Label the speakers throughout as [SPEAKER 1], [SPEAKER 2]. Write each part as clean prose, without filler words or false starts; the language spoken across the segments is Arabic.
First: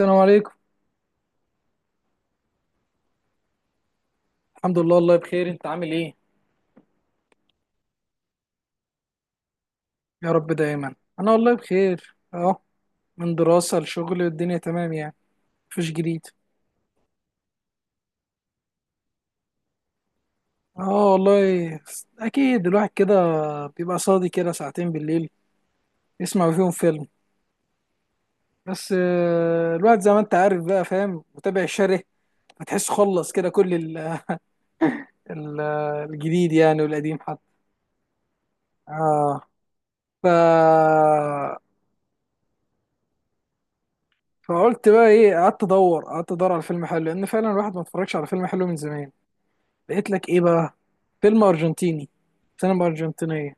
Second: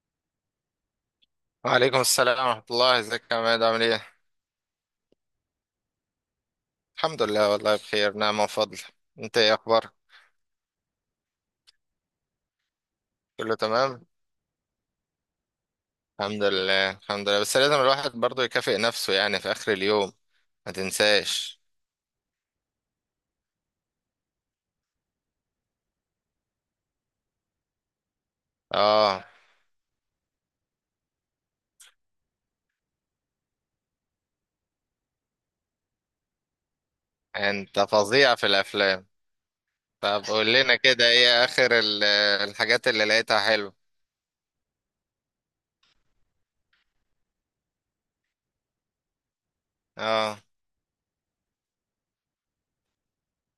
[SPEAKER 1] السلام عليكم.
[SPEAKER 2] وعليكم السلام ورحمة الله، ازيك يا عماد؟ عامل ايه؟
[SPEAKER 1] الحمد لله، والله بخير. انت عامل ايه؟
[SPEAKER 2] الحمد لله والله بخير، نعم وفضل. انت ايه اخبارك؟
[SPEAKER 1] يا رب دايما. انا والله بخير. اه من
[SPEAKER 2] كله
[SPEAKER 1] دراسة
[SPEAKER 2] تمام؟
[SPEAKER 1] لشغل، والدنيا تمام يعني. مفيش جديد.
[SPEAKER 2] الحمد لله الحمد لله، بس لازم الواحد برضه يكافئ نفسه يعني في اخر اليوم، ما
[SPEAKER 1] اه
[SPEAKER 2] تنساش.
[SPEAKER 1] والله، اكيد الواحد كده بيبقى صادي كده ساعتين بالليل يسمع فيهم فيلم. بس
[SPEAKER 2] اه.
[SPEAKER 1] الواحد زي ما انت عارف بقى، فاهم متابع الشره. فتحس خلص كده كل ال- الجديد يعني، والقديم حتى.
[SPEAKER 2] انت فظيع في الافلام.
[SPEAKER 1] اه. ف
[SPEAKER 2] طب قول لنا كده ايه اخر الحاجات اللي لقيتها حلوة.
[SPEAKER 1] فقلت بقى ايه، قعدت ادور على فيلم حلو، لان فعلا الواحد ما اتفرجش على فيلم حلو من زمان. لقيت لك
[SPEAKER 2] اه
[SPEAKER 1] ايه بقى؟ فيلم ارجنتيني، سينما ارجنتينيه.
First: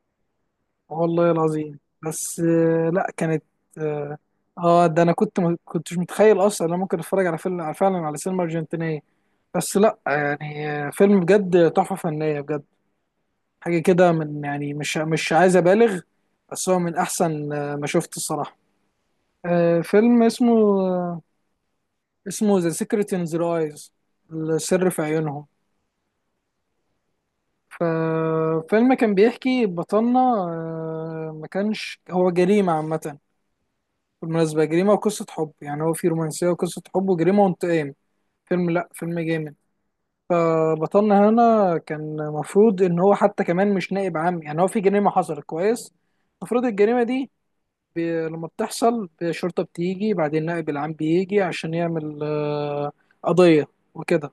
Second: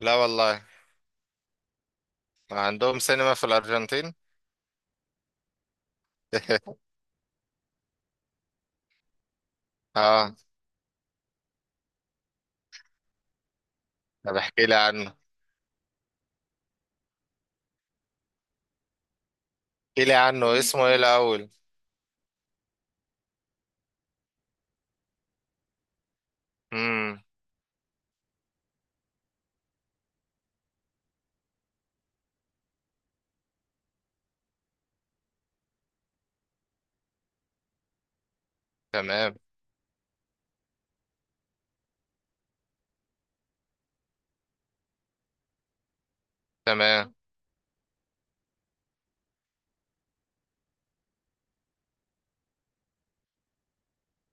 [SPEAKER 2] لا والله.
[SPEAKER 1] والله العظيم. بس
[SPEAKER 2] عندهم
[SPEAKER 1] لا،
[SPEAKER 2] سينما
[SPEAKER 1] كانت.
[SPEAKER 2] في الارجنتين؟
[SPEAKER 1] اه. ده انا كنت ما كنتش متخيل اصلا إن انا ممكن اتفرج على فيلم فعلا على سينما ارجنتينيه. بس لا
[SPEAKER 2] اه.
[SPEAKER 1] يعني، فيلم بجد تحفه فنيه بجد. حاجه كده
[SPEAKER 2] طب
[SPEAKER 1] من،
[SPEAKER 2] احكي
[SPEAKER 1] يعني
[SPEAKER 2] لي
[SPEAKER 1] مش
[SPEAKER 2] عنه.
[SPEAKER 1] مش عايز ابالغ. بس هو من احسن ما شفت الصراحه.
[SPEAKER 2] احكي لي
[SPEAKER 1] فيلم اسمه
[SPEAKER 2] عنه اسمه ايه
[SPEAKER 1] آه،
[SPEAKER 2] الاول؟
[SPEAKER 1] اسمه ذا سيكريت ان ذا ايز، السر في عيونهم.
[SPEAKER 2] امم.
[SPEAKER 1] ففيلم كان بيحكي، بطلنا ما كانش هو جريمة عامة. بالمناسبة جريمة وقصة حب، يعني هو في رومانسية وقصة حب وجريمة وانتقام. فيلم، لأ فيلم
[SPEAKER 2] تمام.
[SPEAKER 1] جامد. فبطلنا هنا كان مفروض إن هو حتى كمان مش نائب عام. يعني هو في جريمة حصلت، كويس. المفروض الجريمة
[SPEAKER 2] تمام.
[SPEAKER 1] دي لما بتحصل، الشرطة بتيجي، بعدين النائب العام بيجي عشان يعمل قضية وكده.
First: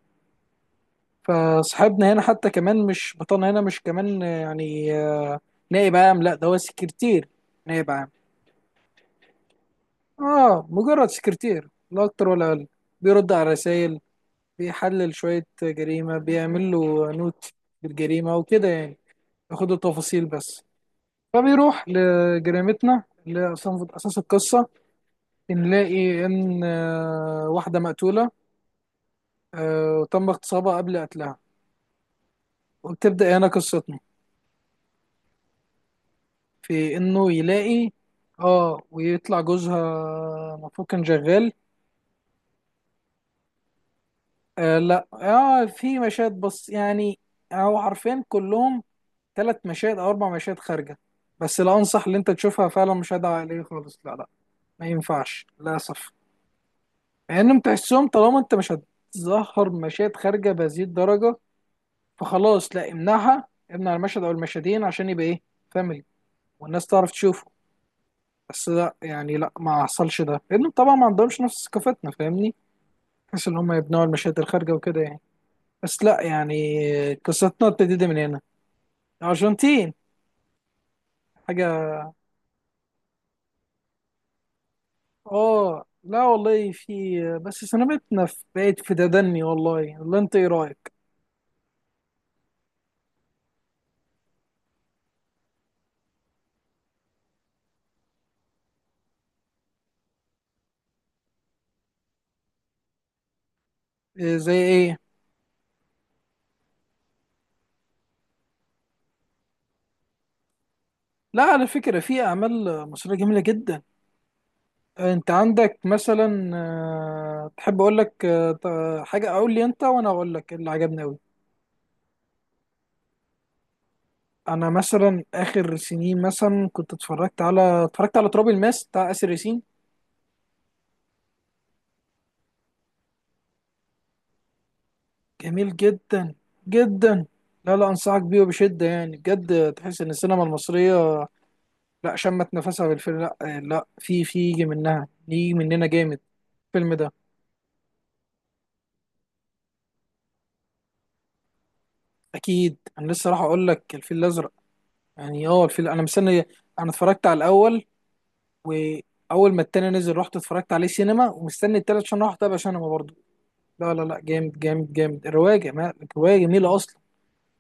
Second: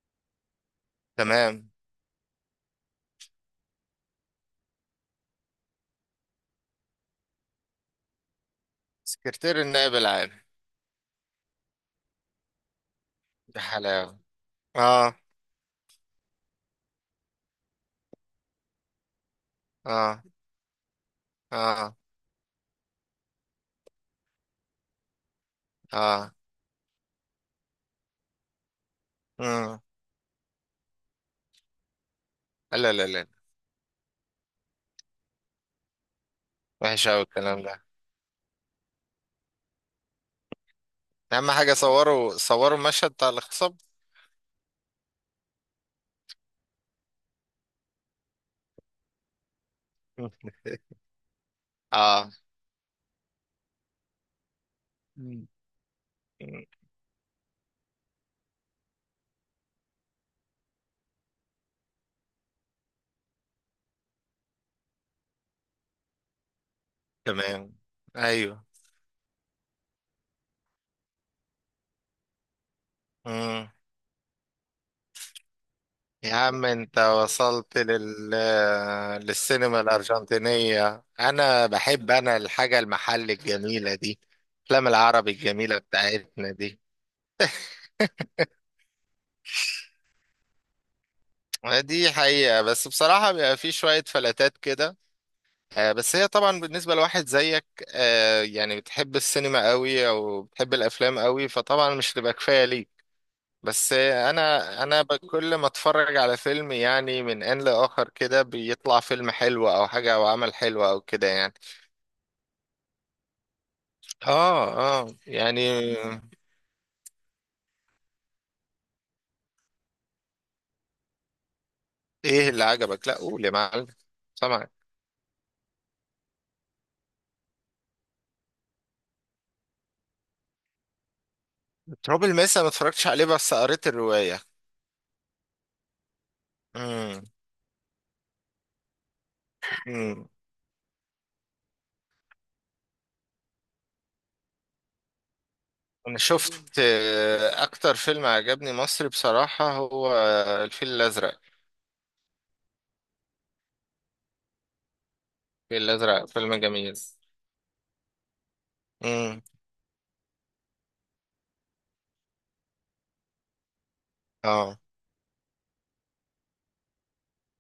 [SPEAKER 2] تمام.
[SPEAKER 1] فصاحبنا هنا حتى كمان مش بطلنا هنا مش كمان يعني نائب عام. لا، ده هو سكرتير نائب عام.
[SPEAKER 2] سكرتير النائب العام.
[SPEAKER 1] اه، مجرد سكرتير، لا اكتر ولا اقل. بيرد على
[SPEAKER 2] يا
[SPEAKER 1] رسائل،
[SPEAKER 2] حلاوة.
[SPEAKER 1] بيحلل
[SPEAKER 2] اه
[SPEAKER 1] شوية جريمة، بيعمل له نوت بالجريمة وكده يعني، ياخد
[SPEAKER 2] اه
[SPEAKER 1] التفاصيل بس. فبيروح
[SPEAKER 2] اه
[SPEAKER 1] لجريمتنا اللي أساس القصة. بنلاقي
[SPEAKER 2] اه.
[SPEAKER 1] إن واحدة مقتولة،
[SPEAKER 2] مم.
[SPEAKER 1] وتم اغتصابها قبل قتلها.
[SPEAKER 2] لا لا لا.
[SPEAKER 1] وبتبدأ هنا قصتنا، في
[SPEAKER 2] وحش قوي
[SPEAKER 1] انه
[SPEAKER 2] الكلام ده.
[SPEAKER 1] يلاقي. اه، ويطلع جوزها المفروض كان
[SPEAKER 2] اهم
[SPEAKER 1] شغال.
[SPEAKER 2] حاجة صوروا صوروا المشهد بتاع الاغتصاب؟
[SPEAKER 1] آه، لا، في مشاهد بس يعني، هو حرفيا كلهم ثلاث مشاهد او اربع
[SPEAKER 2] مم.
[SPEAKER 1] مشاهد خارجه. بس لا، انصح ان
[SPEAKER 2] اه.
[SPEAKER 1] انت تشوفها، فعلا مشاهد عائليه خالص، لا لا، ما ينفعش
[SPEAKER 2] مم.
[SPEAKER 1] للاسف.
[SPEAKER 2] مم.
[SPEAKER 1] مع انهم تحسهم، طالما انت مش هتظهر مشاهد خارجه بهذه الدرجه، فخلاص لا، امنعها، امنع المشهد او المشهدين عشان يبقى ايه، فاميلي، والناس تعرف تشوفه.
[SPEAKER 2] تمام. ايوه.
[SPEAKER 1] بس لا يعني، لا ما حصلش ده لان طبعا ما عندهمش نفس ثقافتنا، فاهمني، بحيث ان
[SPEAKER 2] مم.
[SPEAKER 1] هم يبنوا المشاهد الخارجه وكده يعني. بس لا
[SPEAKER 2] يا عم
[SPEAKER 1] يعني،
[SPEAKER 2] انت
[SPEAKER 1] قصتنا
[SPEAKER 2] وصلت
[SPEAKER 1] ابتدت من هنا.
[SPEAKER 2] للسينما
[SPEAKER 1] الارجنتين.
[SPEAKER 2] الارجنتينية. انا
[SPEAKER 1] حاجه.
[SPEAKER 2] بحب، انا الحاجة المحل الجميلة دي، الافلام العربي الجميلة
[SPEAKER 1] اه. لا
[SPEAKER 2] بتاعتنا
[SPEAKER 1] والله
[SPEAKER 2] دي.
[SPEAKER 1] في، بس سنبتنا في بقت في تدني والله. والله انت ايه رايك؟
[SPEAKER 2] دي حقيقة، بس بصراحة بيبقى في شوية فلاتات كده. بس هي طبعا بالنسبة لواحد زيك، يعني بتحب السينما قوي او بتحب الافلام قوي، فطبعا مش تبقى كفاية ليك. بس
[SPEAKER 1] إيه زي
[SPEAKER 2] انا
[SPEAKER 1] ايه؟
[SPEAKER 2] انا كل ما اتفرج على فيلم يعني من ان لاخر كده بيطلع فيلم حلو او حاجة او عمل حلو او كده
[SPEAKER 1] لا،
[SPEAKER 2] يعني.
[SPEAKER 1] على فكره في اعمال مصريه جميله جدا.
[SPEAKER 2] اه اه
[SPEAKER 1] انت
[SPEAKER 2] يعني.
[SPEAKER 1] عندك مثلا تحب اقول لك حاجه، اقول لي انت وانا اقول لك اللي عجبني أوي.
[SPEAKER 2] ايه اللي عجبك، لا قول يا معلم،
[SPEAKER 1] انا
[SPEAKER 2] سامعك.
[SPEAKER 1] مثلا اخر سنين مثلا، كنت اتفرجت على تراب الماس بتاع اسر ياسين.
[SPEAKER 2] تراب الماس أنا ما اتفرجتش عليه بس قريت الرواية.
[SPEAKER 1] جميل جدا جدا. لا لا، انصحك بيه وبشده يعني، بجد تحس ان
[SPEAKER 2] امم.
[SPEAKER 1] السينما المصريه، لا شمت نفسها بالفيلم. لا لا، في يجي منها، يجي مننا
[SPEAKER 2] انا
[SPEAKER 1] جامد.
[SPEAKER 2] شفت
[SPEAKER 1] الفيلم ده،
[SPEAKER 2] اكتر فيلم عجبني مصري بصراحة هو الفيل الازرق.
[SPEAKER 1] اكيد انا لسه راح اقول لك الفيل الازرق يعني. اه
[SPEAKER 2] الفيل
[SPEAKER 1] الفيل، انا
[SPEAKER 2] الازرق
[SPEAKER 1] مستني.
[SPEAKER 2] فيلم
[SPEAKER 1] انا
[SPEAKER 2] جميل.
[SPEAKER 1] اتفرجت على الاول،
[SPEAKER 2] امم.
[SPEAKER 1] واول ما التاني نزل رحت اتفرجت عليه سينما، ومستني التالت عشان اروح اتابع سينما برضه. لا لا لا، جامد
[SPEAKER 2] اه.
[SPEAKER 1] جامد جامد. الروايه، جمال الروايه، جميله اصلا.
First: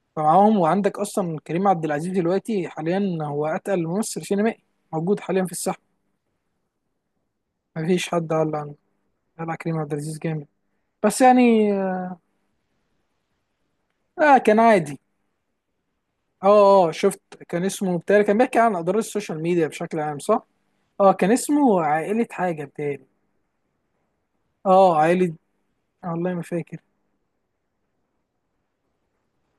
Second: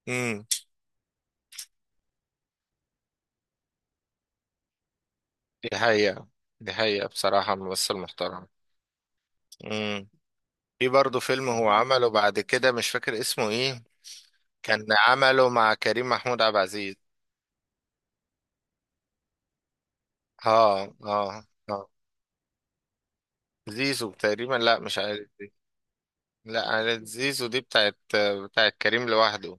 [SPEAKER 2] امم.
[SPEAKER 1] فمعاهم، وعندك اصلا كريم عبد العزيز دلوقتي حاليا، هو اتقل ممثل سينمائي موجود حاليا في
[SPEAKER 2] دي
[SPEAKER 1] الساحه.
[SPEAKER 2] حقيقة. دي حقيقة، بصراحة ممثل
[SPEAKER 1] مفيش حد
[SPEAKER 2] محترم.
[SPEAKER 1] قال عنه، قال على كريم عبد
[SPEAKER 2] امم.
[SPEAKER 1] العزيز جامد.
[SPEAKER 2] في برضه
[SPEAKER 1] بس
[SPEAKER 2] فيلم هو
[SPEAKER 1] يعني،
[SPEAKER 2] عمله بعد كده مش فاكر اسمه ايه.
[SPEAKER 1] اه كان
[SPEAKER 2] كان
[SPEAKER 1] عادي.
[SPEAKER 2] عمله مع كريم محمود
[SPEAKER 1] اه
[SPEAKER 2] عبد
[SPEAKER 1] اه،
[SPEAKER 2] العزيز.
[SPEAKER 1] شفت، كان اسمه بتاعي، كان بيحكي عن اضرار السوشيال ميديا بشكل عام، صح.
[SPEAKER 2] اه
[SPEAKER 1] اه، كان
[SPEAKER 2] اه
[SPEAKER 1] اسمه
[SPEAKER 2] اه.
[SPEAKER 1] عائله حاجه بتاعي.
[SPEAKER 2] زيزو تقريبا، لا
[SPEAKER 1] اه،
[SPEAKER 2] مش عارف
[SPEAKER 1] عائله.
[SPEAKER 2] دي.
[SPEAKER 1] والله ما
[SPEAKER 2] لا،
[SPEAKER 1] فاكر.
[SPEAKER 2] عائلة زيزو دي بتاعت كريم لوحده.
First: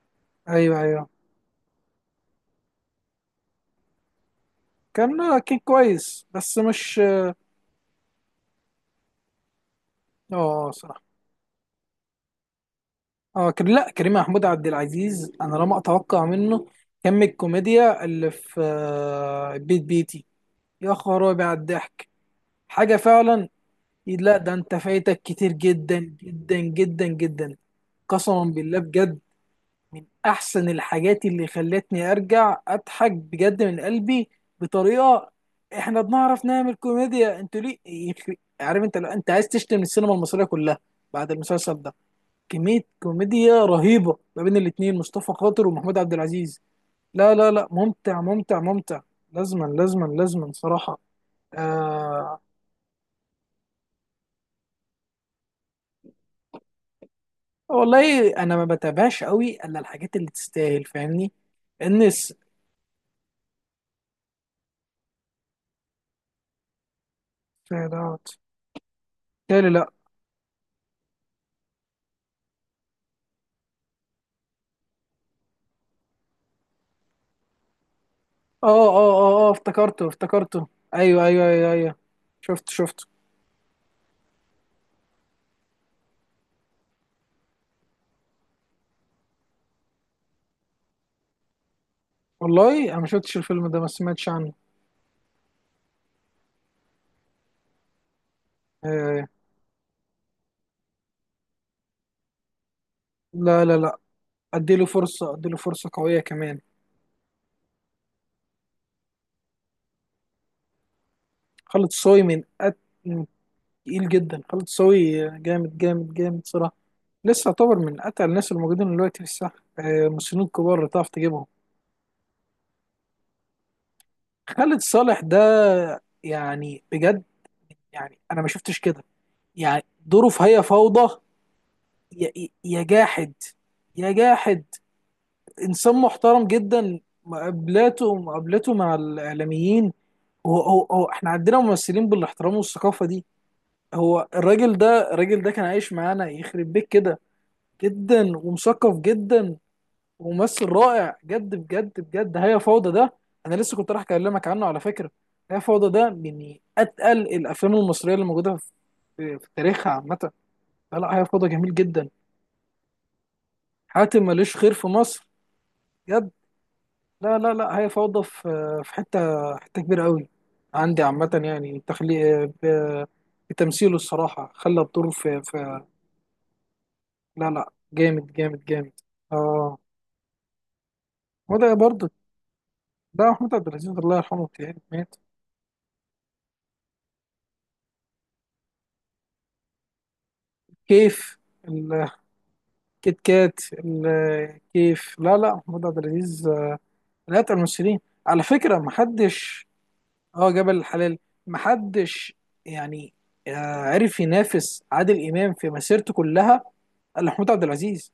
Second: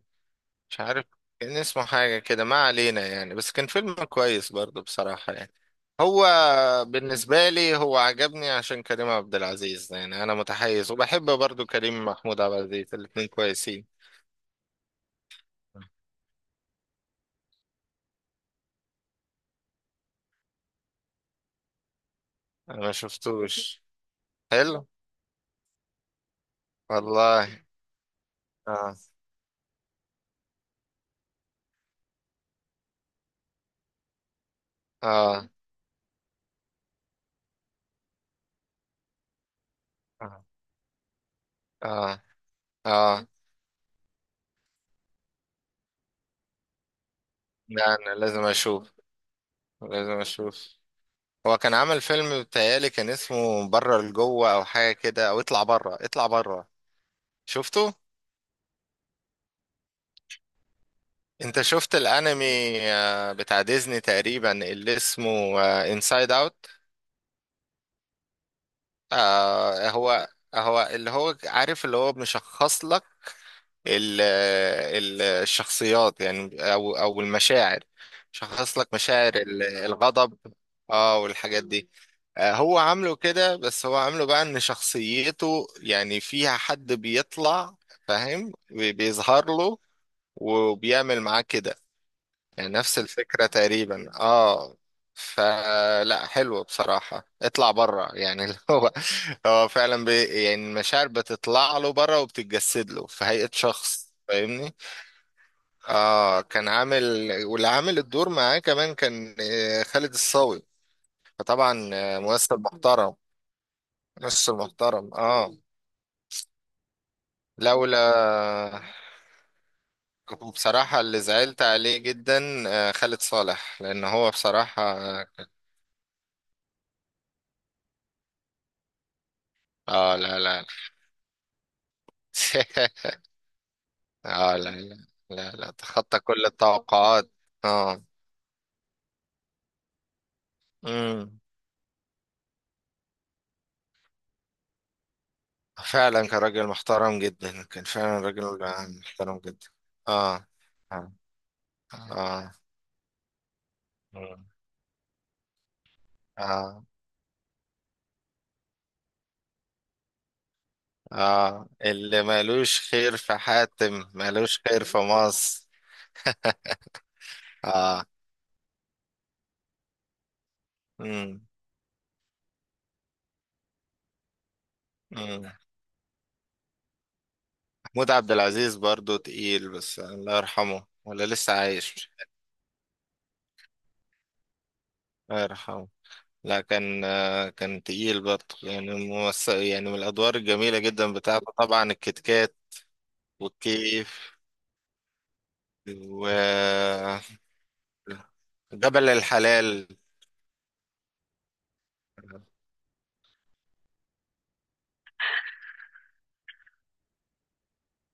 [SPEAKER 2] مش
[SPEAKER 1] ايوه
[SPEAKER 2] عارف.
[SPEAKER 1] ايوه.
[SPEAKER 2] كان اسمه حاجة كده، ما علينا يعني، بس كان فيلم كويس برضه
[SPEAKER 1] كان
[SPEAKER 2] بصراحة
[SPEAKER 1] آه،
[SPEAKER 2] يعني.
[SPEAKER 1] كان كويس
[SPEAKER 2] هو
[SPEAKER 1] بس مش اه.
[SPEAKER 2] بالنسبة لي هو عجبني عشان كريم عبد العزيز، يعني أنا متحيز
[SPEAKER 1] صراحه.
[SPEAKER 2] وبحب برضه كريم محمود عبد العزيز، الاتنين
[SPEAKER 1] اه.
[SPEAKER 2] كويسين.
[SPEAKER 1] لا، كريم محمود عبد العزيز، انا لا ما اتوقع منه كم الكوميديا اللي في بيت بيتي، يا خرابي على الضحك،
[SPEAKER 2] أنا ما
[SPEAKER 1] حاجه فعلا.
[SPEAKER 2] شفتوش.
[SPEAKER 1] لا ده انت
[SPEAKER 2] حلو
[SPEAKER 1] فايتك كتير جدا جدا جدا
[SPEAKER 2] والله.
[SPEAKER 1] جدا، قسما بالله
[SPEAKER 2] آه
[SPEAKER 1] بجد. من احسن الحاجات اللي خلتني ارجع اضحك بجد من قلبي، بطريقه.
[SPEAKER 2] آه
[SPEAKER 1] احنا بنعرف نعمل كوميديا انتوا، ليه عارف انت؟ لو انت عايز تشتم السينما المصريه
[SPEAKER 2] آه
[SPEAKER 1] كلها بعد المسلسل ده،
[SPEAKER 2] آه
[SPEAKER 1] كمية
[SPEAKER 2] آه.
[SPEAKER 1] كوميديا رهيبة ما بين الاتنين مصطفى خاطر ومحمود عبد العزيز. لا لا لا،
[SPEAKER 2] لا أنا
[SPEAKER 1] ممتع
[SPEAKER 2] لازم
[SPEAKER 1] ممتع
[SPEAKER 2] أشوف،
[SPEAKER 1] ممتع. لازما لازما
[SPEAKER 2] لازم
[SPEAKER 1] لازما
[SPEAKER 2] أشوف.
[SPEAKER 1] صراحة.
[SPEAKER 2] هو كان عمل
[SPEAKER 1] آه
[SPEAKER 2] فيلم بتهيألي كان اسمه بره لجوه أو حاجة كده، أو اطلع بره اطلع بره. شفته؟
[SPEAKER 1] والله أنا ما بتابعش قوي إلا الحاجات اللي تستاهل، فاهمني.
[SPEAKER 2] انت شفت
[SPEAKER 1] الناس
[SPEAKER 2] الانمي بتاع ديزني تقريبا اللي اسمه انسايد اوت.
[SPEAKER 1] فعلاوت. تالي، لا.
[SPEAKER 2] هو هو اللي هو عارف، اللي هو مشخص لك الشخصيات يعني، او المشاعر.
[SPEAKER 1] اه
[SPEAKER 2] شخص لك
[SPEAKER 1] اه
[SPEAKER 2] مشاعر
[SPEAKER 1] اه اه، افتكرته
[SPEAKER 2] الغضب.
[SPEAKER 1] افتكرته.
[SPEAKER 2] اه
[SPEAKER 1] ايوه ايوه
[SPEAKER 2] والحاجات
[SPEAKER 1] ايوه
[SPEAKER 2] دي.
[SPEAKER 1] ايوه، شفت
[SPEAKER 2] هو
[SPEAKER 1] شفت.
[SPEAKER 2] عامله كده، بس هو عامله بقى ان شخصيته يعني فيها حد بيطلع، فاهم، بيظهر له وبيعمل معاه كده. يعني
[SPEAKER 1] والله
[SPEAKER 2] نفس
[SPEAKER 1] انا ما شفتش
[SPEAKER 2] الفكرة
[SPEAKER 1] الفيلم ده، ما
[SPEAKER 2] تقريبا،
[SPEAKER 1] سمعتش عنه.
[SPEAKER 2] اه. فلا حلو بصراحة اطلع بره، يعني اللي هو،
[SPEAKER 1] آه.
[SPEAKER 2] هو فعلا بي يعني المشاعر بتطلع له بره وبتتجسد له في هيئة
[SPEAKER 1] لا لا لا،
[SPEAKER 2] شخص، فاهمني.
[SPEAKER 1] اديله فرصة، اديله فرصة قوية
[SPEAKER 2] اه
[SPEAKER 1] كمان.
[SPEAKER 2] كان عامل، واللي عامل الدور معاه كمان كان خالد الصاوي، فطبعا
[SPEAKER 1] خالد صوي من
[SPEAKER 2] ممثل محترم.
[SPEAKER 1] تقيل جدا.
[SPEAKER 2] ممثل
[SPEAKER 1] خالد
[SPEAKER 2] محترم
[SPEAKER 1] صاوي
[SPEAKER 2] اه.
[SPEAKER 1] جامد جامد جامد صراحه. لسه يعتبر من
[SPEAKER 2] لولا،
[SPEAKER 1] اتقل الناس الموجودين دلوقتي في الساحه، مصريين كبار اللي
[SPEAKER 2] بصراحة
[SPEAKER 1] تعرف
[SPEAKER 2] اللي
[SPEAKER 1] تجيبهم.
[SPEAKER 2] زعلت عليه جدا خالد صالح، لأن هو
[SPEAKER 1] خالد
[SPEAKER 2] بصراحة
[SPEAKER 1] صالح
[SPEAKER 2] اه.
[SPEAKER 1] ده يعني بجد، يعني انا ما شفتش كده يعني، دوره
[SPEAKER 2] لا
[SPEAKER 1] في هي
[SPEAKER 2] لا.
[SPEAKER 1] فوضى. يا يا جاحد، يا
[SPEAKER 2] اه
[SPEAKER 1] جاحد.
[SPEAKER 2] لا لا. لا لا
[SPEAKER 1] انسان
[SPEAKER 2] تخطى كل
[SPEAKER 1] محترم جدا،
[SPEAKER 2] التوقعات. اه
[SPEAKER 1] مقابلته مع الاعلاميين. هو احنا
[SPEAKER 2] امم.
[SPEAKER 1] عندنا ممثلين بالاحترام والثقافه دي. هو الراجل ده كان عايش
[SPEAKER 2] فعلا
[SPEAKER 1] معانا،
[SPEAKER 2] كان راجل
[SPEAKER 1] يخرب بيت
[SPEAKER 2] محترم
[SPEAKER 1] كده.
[SPEAKER 2] جدا، كان فعلا
[SPEAKER 1] جدا
[SPEAKER 2] راجل
[SPEAKER 1] ومثقف
[SPEAKER 2] محترم
[SPEAKER 1] جدا،
[SPEAKER 2] جدا. اه
[SPEAKER 1] وممثل
[SPEAKER 2] اه
[SPEAKER 1] رائع جد، بجد بجد.
[SPEAKER 2] اه.
[SPEAKER 1] هي فوضى ده، انا لسه كنت راح
[SPEAKER 2] مم.
[SPEAKER 1] اكلمك عنه على فكره. هي فوضى ده من
[SPEAKER 2] اه
[SPEAKER 1] اتقل الافلام المصريه اللي موجوده في تاريخها عامه. لا لا، هي فوضى
[SPEAKER 2] اه،
[SPEAKER 1] جميل جدا.
[SPEAKER 2] اللي مالوش خير في حاتم
[SPEAKER 1] حاتم ماليش
[SPEAKER 2] مالوش
[SPEAKER 1] خير
[SPEAKER 2] خير
[SPEAKER 1] في
[SPEAKER 2] في
[SPEAKER 1] مصر،
[SPEAKER 2] مصر.
[SPEAKER 1] جد. لا لا لا، هي
[SPEAKER 2] اه
[SPEAKER 1] فوضى في حته، حته كبيره قوي عندي عامه
[SPEAKER 2] امم
[SPEAKER 1] يعني، تخليق بتمثيله الصراحه، خلى الدور في,
[SPEAKER 2] امم.
[SPEAKER 1] في لا لا،
[SPEAKER 2] محمود عبد
[SPEAKER 1] جامد جامد
[SPEAKER 2] العزيز
[SPEAKER 1] جامد.
[SPEAKER 2] برضو تقيل،
[SPEAKER 1] اه.
[SPEAKER 2] بس الله يرحمه ولا لسه
[SPEAKER 1] وده برضه،
[SPEAKER 2] عايش؟
[SPEAKER 1] ده محمود عبد العزيز الله يرحمه يعني، مات.
[SPEAKER 2] الله يرحمه. لا كان، كان تقيل برضه يعني، يعني من الأدوار الجميلة جدا
[SPEAKER 1] كيف،
[SPEAKER 2] بتاعته طبعا الكتكات
[SPEAKER 1] كيت كات،
[SPEAKER 2] والكيف
[SPEAKER 1] الكيف. لا لا، محمود عبد العزيز من أتقل الممثلين. على فكرة
[SPEAKER 2] وجبل
[SPEAKER 1] محدش،
[SPEAKER 2] الحلال.
[SPEAKER 1] اه، جبل الحلال، محدش يعني عرف ينافس عادل إمام في مسيرته كلها إلا محمود عبد العزيز.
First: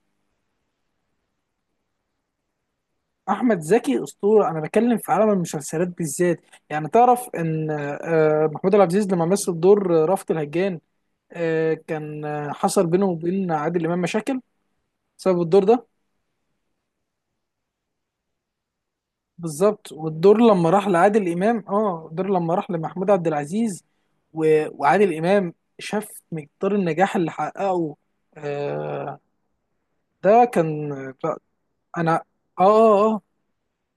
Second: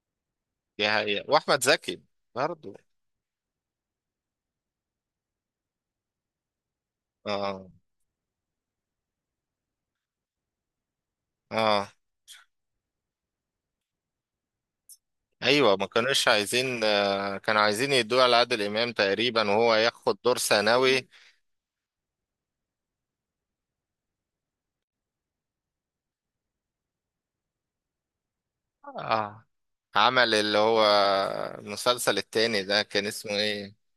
[SPEAKER 2] دي حقيقة، وأحمد زكي برضه.
[SPEAKER 1] أحمد زكي أسطورة. أنا بتكلم في عالم المسلسلات بالذات. يعني تعرف
[SPEAKER 2] اه
[SPEAKER 1] إن محمود عبد العزيز لما مثل دور رأفت الهجان، آه،
[SPEAKER 2] اه.
[SPEAKER 1] كان آه، حصل بينه وبين عادل إمام مشاكل بسبب الدور
[SPEAKER 2] ايوه ما
[SPEAKER 1] ده.
[SPEAKER 2] كانوش عايزين، كانوا عايزين يدوه على عادل امام تقريبا وهو
[SPEAKER 1] بالظبط.
[SPEAKER 2] ياخد
[SPEAKER 1] والدور
[SPEAKER 2] دور
[SPEAKER 1] لما راح
[SPEAKER 2] ثانوي.
[SPEAKER 1] لعادل امام، اه الدور لما راح لمحمود عبد العزيز، و... وعادل امام شاف مقدار النجاح اللي حققه. آه
[SPEAKER 2] اه. عمل
[SPEAKER 1] ده
[SPEAKER 2] اللي هو
[SPEAKER 1] كان، لا،
[SPEAKER 2] المسلسل
[SPEAKER 1] انا
[SPEAKER 2] التاني ده
[SPEAKER 1] اه
[SPEAKER 2] كان
[SPEAKER 1] اه
[SPEAKER 2] اسمه ايه؟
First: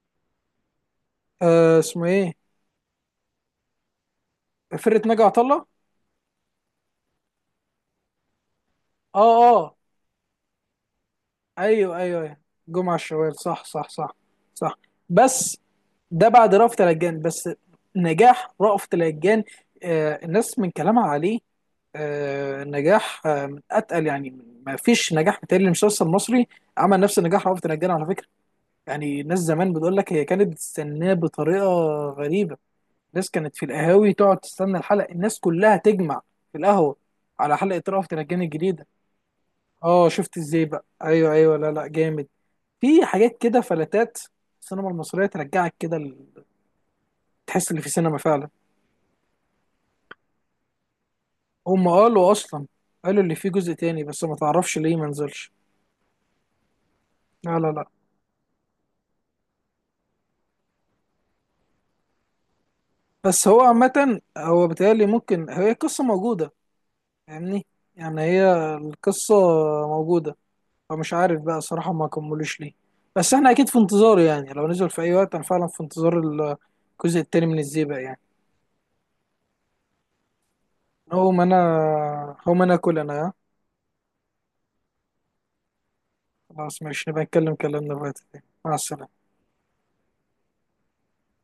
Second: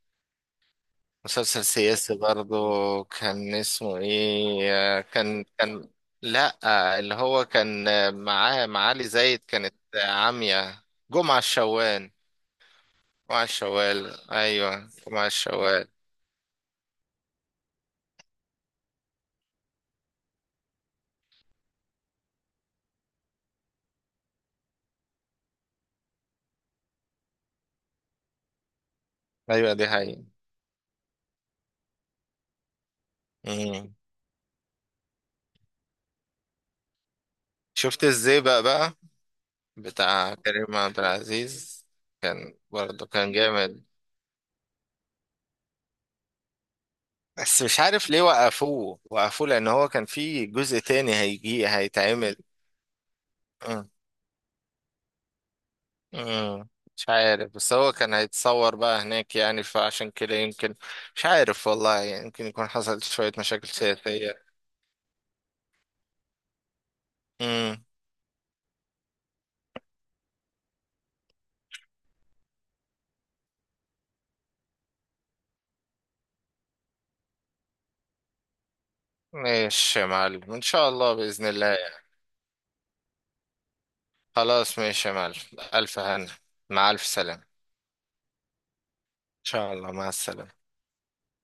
[SPEAKER 2] مسلسل
[SPEAKER 1] اسمه
[SPEAKER 2] سياسي
[SPEAKER 1] ايه؟
[SPEAKER 2] برضو كان اسمه ايه،
[SPEAKER 1] فرقة ناجي عطا
[SPEAKER 2] كان
[SPEAKER 1] الله.
[SPEAKER 2] كان لا، اللي هو كان معاه معالي
[SPEAKER 1] اه
[SPEAKER 2] زايد، كانت
[SPEAKER 1] اه،
[SPEAKER 2] عامية جمعة
[SPEAKER 1] ايوه
[SPEAKER 2] الشوال.
[SPEAKER 1] ايوه ايوه، جمعة الشوال.
[SPEAKER 2] جمعة
[SPEAKER 1] صح صح صح
[SPEAKER 2] الشوال
[SPEAKER 1] صح.
[SPEAKER 2] ايوه، جمعة
[SPEAKER 1] بس
[SPEAKER 2] الشوال.
[SPEAKER 1] ده بعد رأفت الهجان. بس نجاح رأفت الهجان الناس من كلامها عليه نجاح، من اتقل يعني. ما فيش نجاح بتاعي لمسلسل مصري عمل نفس نجاح رأفت الهجان على فكره. يعني الناس
[SPEAKER 2] ايوه
[SPEAKER 1] زمان
[SPEAKER 2] دي
[SPEAKER 1] بتقول لك
[SPEAKER 2] حقيقة.
[SPEAKER 1] هي كانت بتستناه بطريقه غريبه. الناس كانت في
[SPEAKER 2] مم.
[SPEAKER 1] القهاوي تقعد تستنى الحلقه، الناس كلها تجمع في القهوه على حلقه
[SPEAKER 2] شفت
[SPEAKER 1] رأفت
[SPEAKER 2] ازاي
[SPEAKER 1] الهجان
[SPEAKER 2] بقى
[SPEAKER 1] الجديده.
[SPEAKER 2] بقى
[SPEAKER 1] اه
[SPEAKER 2] بتاع
[SPEAKER 1] شفت ازاي
[SPEAKER 2] كريم
[SPEAKER 1] بقى،
[SPEAKER 2] عبد
[SPEAKER 1] ايوه ايوه، لا
[SPEAKER 2] العزيز.
[SPEAKER 1] لا جامد.
[SPEAKER 2] كان
[SPEAKER 1] في
[SPEAKER 2] برضو كان
[SPEAKER 1] حاجات كده
[SPEAKER 2] جامد.
[SPEAKER 1] فلتات، السينما المصريه ترجعك كده
[SPEAKER 2] بس
[SPEAKER 1] تحس
[SPEAKER 2] مش
[SPEAKER 1] ان في
[SPEAKER 2] عارف
[SPEAKER 1] سينما
[SPEAKER 2] ليه
[SPEAKER 1] فعلا.
[SPEAKER 2] وقفوه وقفوه لان هو كان في جزء تاني هيجي
[SPEAKER 1] هم قالوا
[SPEAKER 2] هيتعمل.
[SPEAKER 1] اصلا، قالوا اللي فيه جزء تاني، بس ما تعرفش ليه ما نزلش.
[SPEAKER 2] مم. مش عارف
[SPEAKER 1] لا لا
[SPEAKER 2] بس
[SPEAKER 1] لا.
[SPEAKER 2] هو كان هيتصور بقى هناك يعني فعشان كده يمكن. مش عارف والله يعني، يمكن يكون حصلت شوية
[SPEAKER 1] بس هو
[SPEAKER 2] مشاكل
[SPEAKER 1] عامة
[SPEAKER 2] سياسية.
[SPEAKER 1] هو بيتهيألي ممكن هي القصة موجودة، فاهمني؟
[SPEAKER 2] امم.
[SPEAKER 1] يعني هي القصة موجودة، فمش عارف بقى صراحة ما كملوش ليه. بس احنا اكيد في انتظاره يعني، لو نزل في اي وقت انا فعلا في انتظار الجزء التاني من الزيبق يعني.
[SPEAKER 2] ماشي يا معلم، ان شاء الله
[SPEAKER 1] هو ما
[SPEAKER 2] بإذن
[SPEAKER 1] انا
[SPEAKER 2] الله يعني.
[SPEAKER 1] هو ما انا اكل، انا، ها؟
[SPEAKER 2] خلاص ماشي يا معلم. ألف هنا.
[SPEAKER 1] خلاص،
[SPEAKER 2] مع ألف
[SPEAKER 1] ماشي نبقى
[SPEAKER 2] سلامة ان
[SPEAKER 1] نتكلم كلامنا في وقت تاني. مع السلامة.
[SPEAKER 2] شاء الله، مع السلامة.